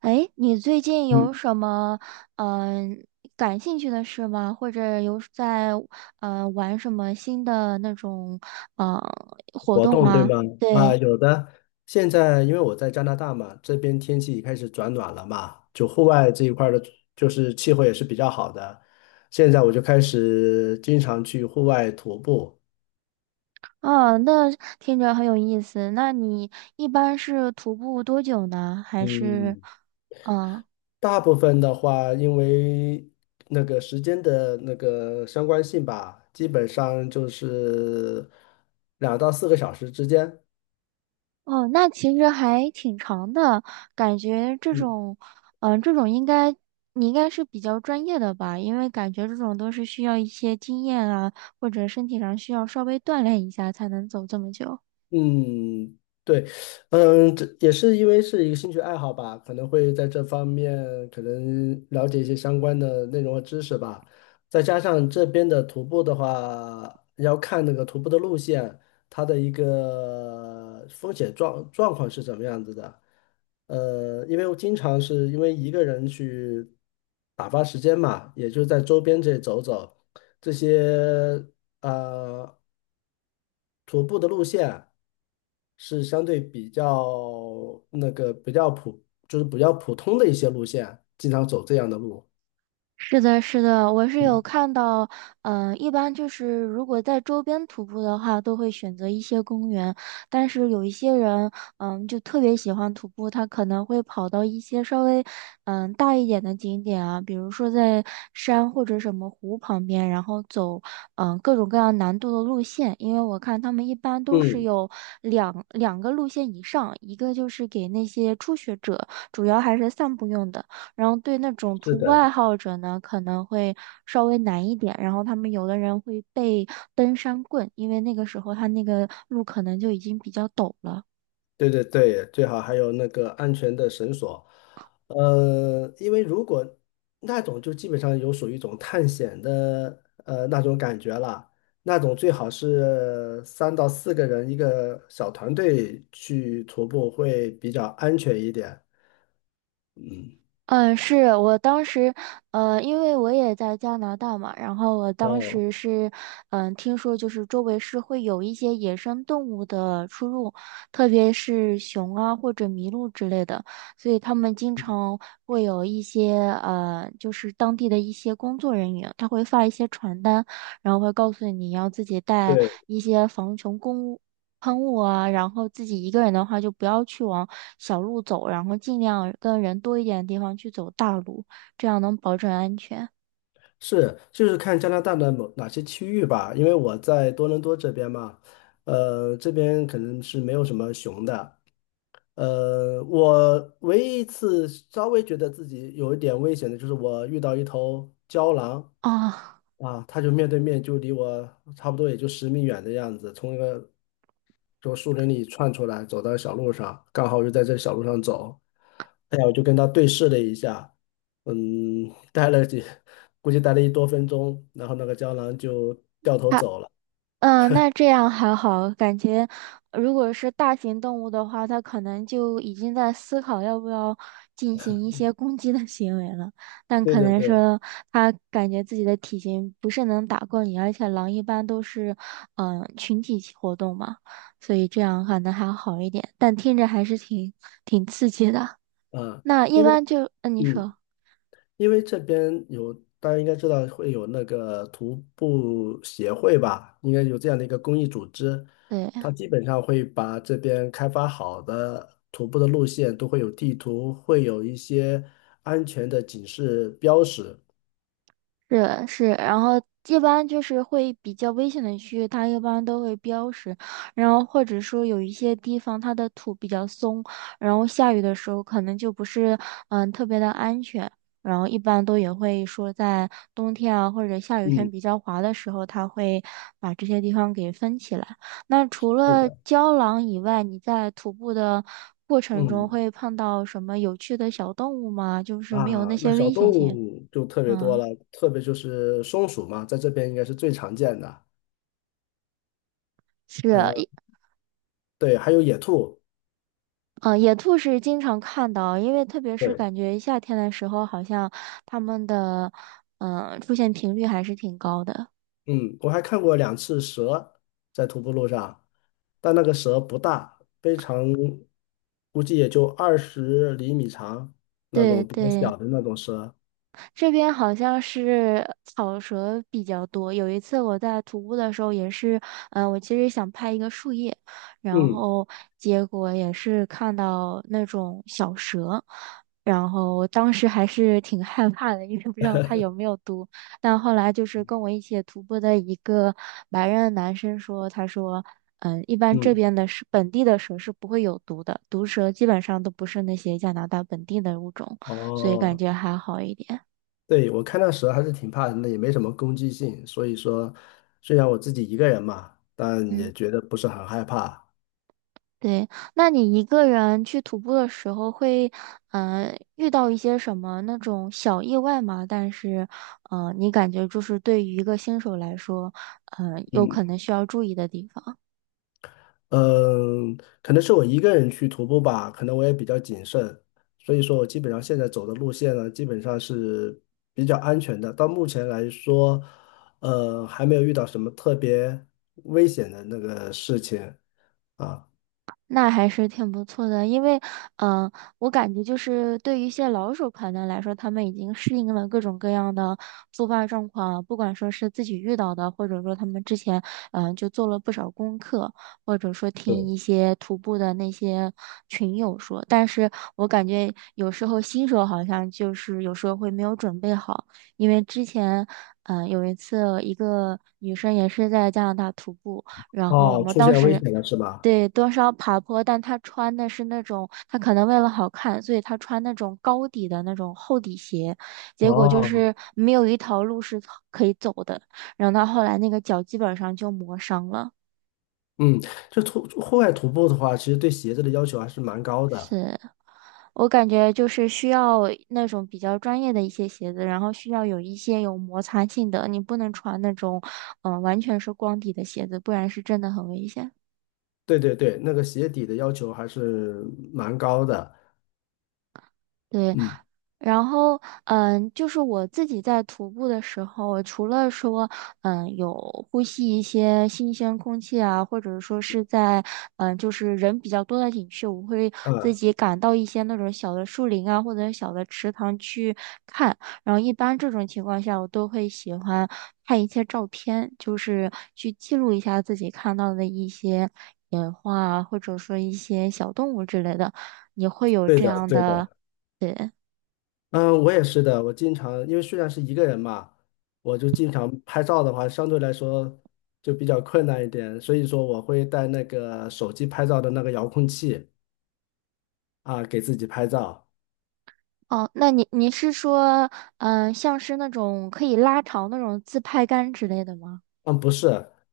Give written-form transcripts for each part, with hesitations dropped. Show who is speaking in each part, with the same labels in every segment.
Speaker 1: 哎，你最近有什么嗯、感兴趣的事吗？或者有在玩什么新的那种呃活
Speaker 2: 活
Speaker 1: 动
Speaker 2: 动，对
Speaker 1: 吗？
Speaker 2: 吗？啊，
Speaker 1: 对。
Speaker 2: 有的。现在因为我在加拿大嘛，这边天气开始转暖了嘛，就户外这一块儿的，就是气候也是比较好的。现在我就开始经常去户外徒步。
Speaker 1: 哦，那听着很有意思。那你一般是徒步多久呢？还是
Speaker 2: 嗯，
Speaker 1: 嗯？
Speaker 2: 大部分的话，因为那个时间的那个相关性吧，基本上就是2到4个小时之间。
Speaker 1: 哦，那其实还挺长的，感觉这
Speaker 2: 嗯
Speaker 1: 种，这种应该你应该是比较专业的吧，因为感觉这种都是需要一些经验啊，或者身体上需要稍微锻炼一下才能走这么久。
Speaker 2: 嗯，对，嗯，这也是因为是一个兴趣爱好吧，可能会在这方面可能了解一些相关的内容和知识吧。再加上这边的徒步的话，要看那个徒步的路线，它的一个风险状况是怎么样子的。因为我经常是因为一个人去打发时间嘛，也就在周边这里走走，这些呃徒步的路线。是相对比较那个比较普，就是比较普通的一些路线，经常走这样的路。
Speaker 1: 是的，是的，我是有
Speaker 2: 嗯
Speaker 1: 看到，一般就是如果在周边徒步的话，都会选择一些公园，但是有一些人，就特别喜欢徒步，他可能会跑到一些稍微，大一点的景点啊，比如说在山或者什么湖旁边，然后走，各种各样难度的路线，因为我看他们一般都是
Speaker 2: 嗯，
Speaker 1: 有两个路线以上，一个就是给那些初学者，主要还是散步用的。然后对那种
Speaker 2: 是
Speaker 1: 徒步爱
Speaker 2: 的，
Speaker 1: 好者呢，可能会稍微难一点。然后他们有的人会背登山棍，因为那个时候他那个路可能就已经比较陡了。
Speaker 2: 对对对，最好还有那个安全的绳索。因为如果那种就基本上有属于一种探险的那种感觉了，那种最好是3到4个人一个小团队去徒步会比较安全一点。嗯，
Speaker 1: 嗯，是我当时，因为我也在加拿大嘛，然后我当
Speaker 2: 哦，
Speaker 1: 时是，嗯，听说就是周围是会有一些野生动物的出入，特别是熊啊或者麋鹿之类的，所以他们经常会有一些，就是当地的一些工作人员，他会发一些传单，然后会告诉你要自己带
Speaker 2: 对。
Speaker 1: 一些防熊工喷雾啊，然后自己一个人的话就不要去往小路走，然后尽量跟人多一点的地方去走大路，这样能保证安全
Speaker 2: 是，就是看加拿大的哪些区域吧，因为我在多伦多这边嘛，这边可能是没有什么熊的，我唯一一次稍微觉得自己有一点危险的就是我遇到一头郊狼
Speaker 1: 啊。
Speaker 2: 啊，它就面对面就离我差不多也就10米远的样子，从一个从树林里窜出来，走到小路上，刚好就在这小路上走。哎呀，我就跟他对视了一下，嗯，待了几，估计待了一多分钟，然后那个胶囊就掉头 走了。
Speaker 1: 嗯，那这样还好，感觉如果是大型动物的话，它可能就已经在思考要不要进行一些攻击的行为了。但
Speaker 2: 对
Speaker 1: 可
Speaker 2: 对
Speaker 1: 能
Speaker 2: 对，
Speaker 1: 说它感觉自己的体型不是能打过你，而且狼一般都是群体活动嘛，所以这样可能还好一点。但听着还是挺刺激的。
Speaker 2: 啊、
Speaker 1: 那一
Speaker 2: 因为
Speaker 1: 般就嗯，呃你
Speaker 2: 嗯。
Speaker 1: 说
Speaker 2: 因为这边有，大家应该知道会有那个徒步协会吧，应该有这样的一个公益组织，
Speaker 1: 对。
Speaker 2: 它基本上会把这边开发好的徒步的路线都会有地图，会有一些安全的警示标识。
Speaker 1: 是是，然后一般就是会比较危险的区域，它一般都会标识，然后或者说有一些地方它的土比较松，然后下雨的时候可能就不是嗯特别的安全，然后一般都也会说在冬天啊或者下雨天
Speaker 2: 嗯，
Speaker 1: 比较滑的时候，它会把这些地方给分起来。那除
Speaker 2: 是
Speaker 1: 了
Speaker 2: 的，
Speaker 1: 胶囊以外，你在徒步的过程中
Speaker 2: 嗯
Speaker 1: 会碰到什么有趣的小动物吗？就是
Speaker 2: 啊，
Speaker 1: 没有那
Speaker 2: 那
Speaker 1: 些
Speaker 2: 小
Speaker 1: 危险
Speaker 2: 动
Speaker 1: 性。
Speaker 2: 物就特别多
Speaker 1: 嗯，
Speaker 2: 了，特别就是松鼠嘛，在这边应该是最常见的。
Speaker 1: 是，
Speaker 2: 呃，对，还有野兔。
Speaker 1: 嗯，野兔是经常看到，因为特别是
Speaker 2: 对。
Speaker 1: 感觉夏天的时候，好像它们的出现频率还是挺高的。
Speaker 2: 嗯，我还看过两次蛇在徒步路上，但那个蛇不大，非常，估计也就20厘米长，那
Speaker 1: 对
Speaker 2: 种比较
Speaker 1: 对。
Speaker 2: 小的那种蛇。
Speaker 1: 这边好像是草蛇比较多。有一次我在徒步的时候，也是，我其实想拍一个树叶，然
Speaker 2: 嗯
Speaker 1: 后结果也是看到那种小蛇，然后我当时还是挺害怕的，因为不知道它有没有毒。但后来就是跟我一起徒步的一个白人男生说，他说。嗯，一般这
Speaker 2: 嗯，
Speaker 1: 边的是本地的蛇是不会有毒的，毒蛇基本上都不是那些加拿大本地的物种，所以感
Speaker 2: 哦，
Speaker 1: 觉还好一点。
Speaker 2: 对，我看那蛇还是挺怕人的，也没什么攻击性，所以说虽然我自己一个人嘛，但
Speaker 1: 嗯，
Speaker 2: 也觉得不是很害怕。
Speaker 1: 对。那你一个人去徒步的时候会，遇到一些什么那种小意外吗？但是，你感觉就是对于一个新手来说，有
Speaker 2: 嗯
Speaker 1: 可能需要注意的地方。
Speaker 2: 嗯，可能是我一个人去徒步吧，可能我也比较谨慎，所以说我基本上现在走的路线呢，基本上是比较安全的。到目前来说，还没有遇到什么特别危险的那个事情啊。
Speaker 1: 那还是挺不错的，因为，嗯、我感觉就是对于一些老手团能来说，他们已经适应了各种各样的突发状况，不管说是自己遇到的，或者说他们之前，就做了不少功课，或者说听
Speaker 2: 对，
Speaker 1: 一些徒步的那些群友说。但是我感觉有时候新手好像就是有时候会没有准备好，因为之前，有一次一个女生也是在加拿大徒步，然后我
Speaker 2: 哦，
Speaker 1: 们
Speaker 2: 出
Speaker 1: 当
Speaker 2: 现危
Speaker 1: 时。
Speaker 2: 险了是吧？
Speaker 1: 对，多少爬坡，但他穿的是那种，他可能为了好看，所以他穿那种高底的那种厚底鞋，结果就
Speaker 2: 哦，
Speaker 1: 是没有一条路是可以走的，然后他后来那个脚基本上就磨伤了。
Speaker 2: 嗯，就户外徒步的话，其实对鞋子的要求还是蛮高的。
Speaker 1: 是我感觉就是需要那种比较专业的一些鞋子，然后需要有一些有摩擦性的，你不能穿那种，完全是光底的鞋子，不然是真的很危险。
Speaker 2: 对对对，那个鞋底的要求还是蛮高的。
Speaker 1: 对，
Speaker 2: 嗯，
Speaker 1: 然后嗯，就是我自己在徒步的时候，除了说嗯有呼吸一些新鲜空气啊，或者说是在嗯就是人比较多的景区，我会自
Speaker 2: 啊，
Speaker 1: 己赶到一些那种小的树林啊或者小的池塘去看。然后一般这种情况下，我都会喜欢看一些照片，就是去记录一下自己看到的一些野花啊，或者说一些小动物之类的。你会有
Speaker 2: 对
Speaker 1: 这
Speaker 2: 的，
Speaker 1: 样
Speaker 2: 对的。
Speaker 1: 的对，
Speaker 2: 嗯，我也是的。我经常因为虽然是一个人嘛，我就经常拍照的话，相对来说就比较困难一点，所以说我会带那个手机拍照的那个遥控器啊，给自己拍照。
Speaker 1: 哦，那你是说，像是那种可以拉长那种自拍杆之类的吗？
Speaker 2: 嗯，不是，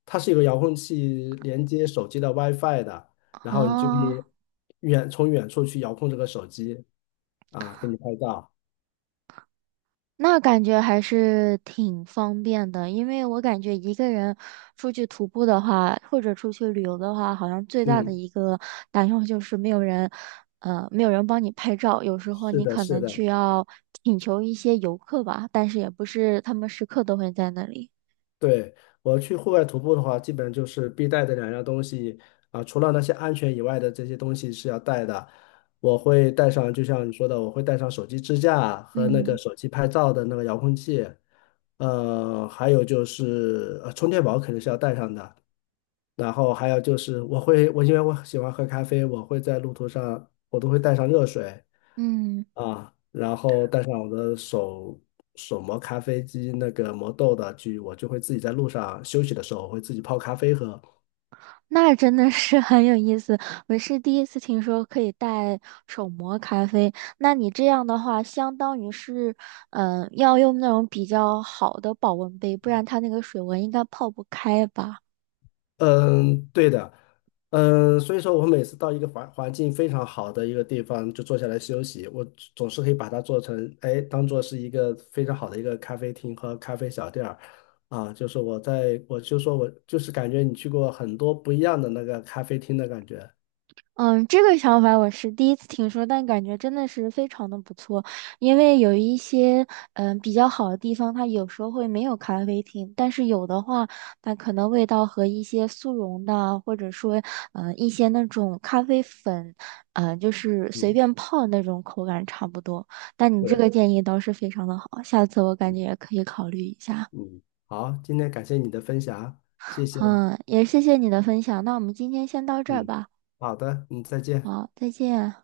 Speaker 2: 它是有个遥控器连接手机的 WiFi 的，然后你就可
Speaker 1: 啊，
Speaker 2: 以从远处去遥控这个手机啊，给你拍照。
Speaker 1: 那感觉还是挺方便的，因为我感觉一个人出去徒步的话，或者出去旅游的话，好像最大的
Speaker 2: 嗯，
Speaker 1: 一个担忧就是没有人，没有人帮你拍照，有时候
Speaker 2: 是
Speaker 1: 你
Speaker 2: 的，
Speaker 1: 可
Speaker 2: 是
Speaker 1: 能
Speaker 2: 的。
Speaker 1: 去要请求一些游客吧，但是也不是他们时刻都会在那里。
Speaker 2: 对，我去户外徒步的话，基本就是必带的两样东西啊，除了那些安全以外的这些东西是要带的。我会带上，就像你说的，我会带上手机支架和那个
Speaker 1: 嗯
Speaker 2: 手机拍照的那个遥控器，还有就是充电宝肯定是要带上的，然后还有就是我因为我喜欢喝咖啡，我会在路途上我都会带上热水
Speaker 1: 嗯。
Speaker 2: 啊，然后带上我的手磨咖啡机那个磨豆的去，我就会自己在路上休息的时候我会自己泡咖啡喝，
Speaker 1: 那真的是 很有意思，我是第一次听说可以带手磨咖啡。那你这样的话，相当于是，要用那种比较好的保温杯，不然它那个水温应该泡不开吧？
Speaker 2: 嗯，对的，嗯，所以说我每次到一个环境非常好的一个地方就坐下来休息，我总是可以把它做成，哎，当做是一个非常好的一个咖啡厅和咖啡小店儿，啊，就是我在，我就说我就是感觉你去过很多不一样的那个咖啡厅的感觉，
Speaker 1: 嗯，这个想法我是第一次听说，但感觉真的是非常的不错。因为有一些嗯比较好的地方，它有时候会没有咖啡厅，但是有的话，它可能味道和一些速溶的啊，或者说嗯一些那种咖啡粉，嗯就是随
Speaker 2: 嗯，
Speaker 1: 便泡那种口感差不多。但你这
Speaker 2: 对，
Speaker 1: 个建议倒是非常的好，下次我感觉也可以考虑一下。
Speaker 2: 嗯，好，今天感谢你的分享，谢谢，
Speaker 1: 嗯，也谢谢你的分享，那我们今天先到这儿
Speaker 2: 嗯，
Speaker 1: 吧。
Speaker 2: 好的，嗯，再见。
Speaker 1: 好，再见。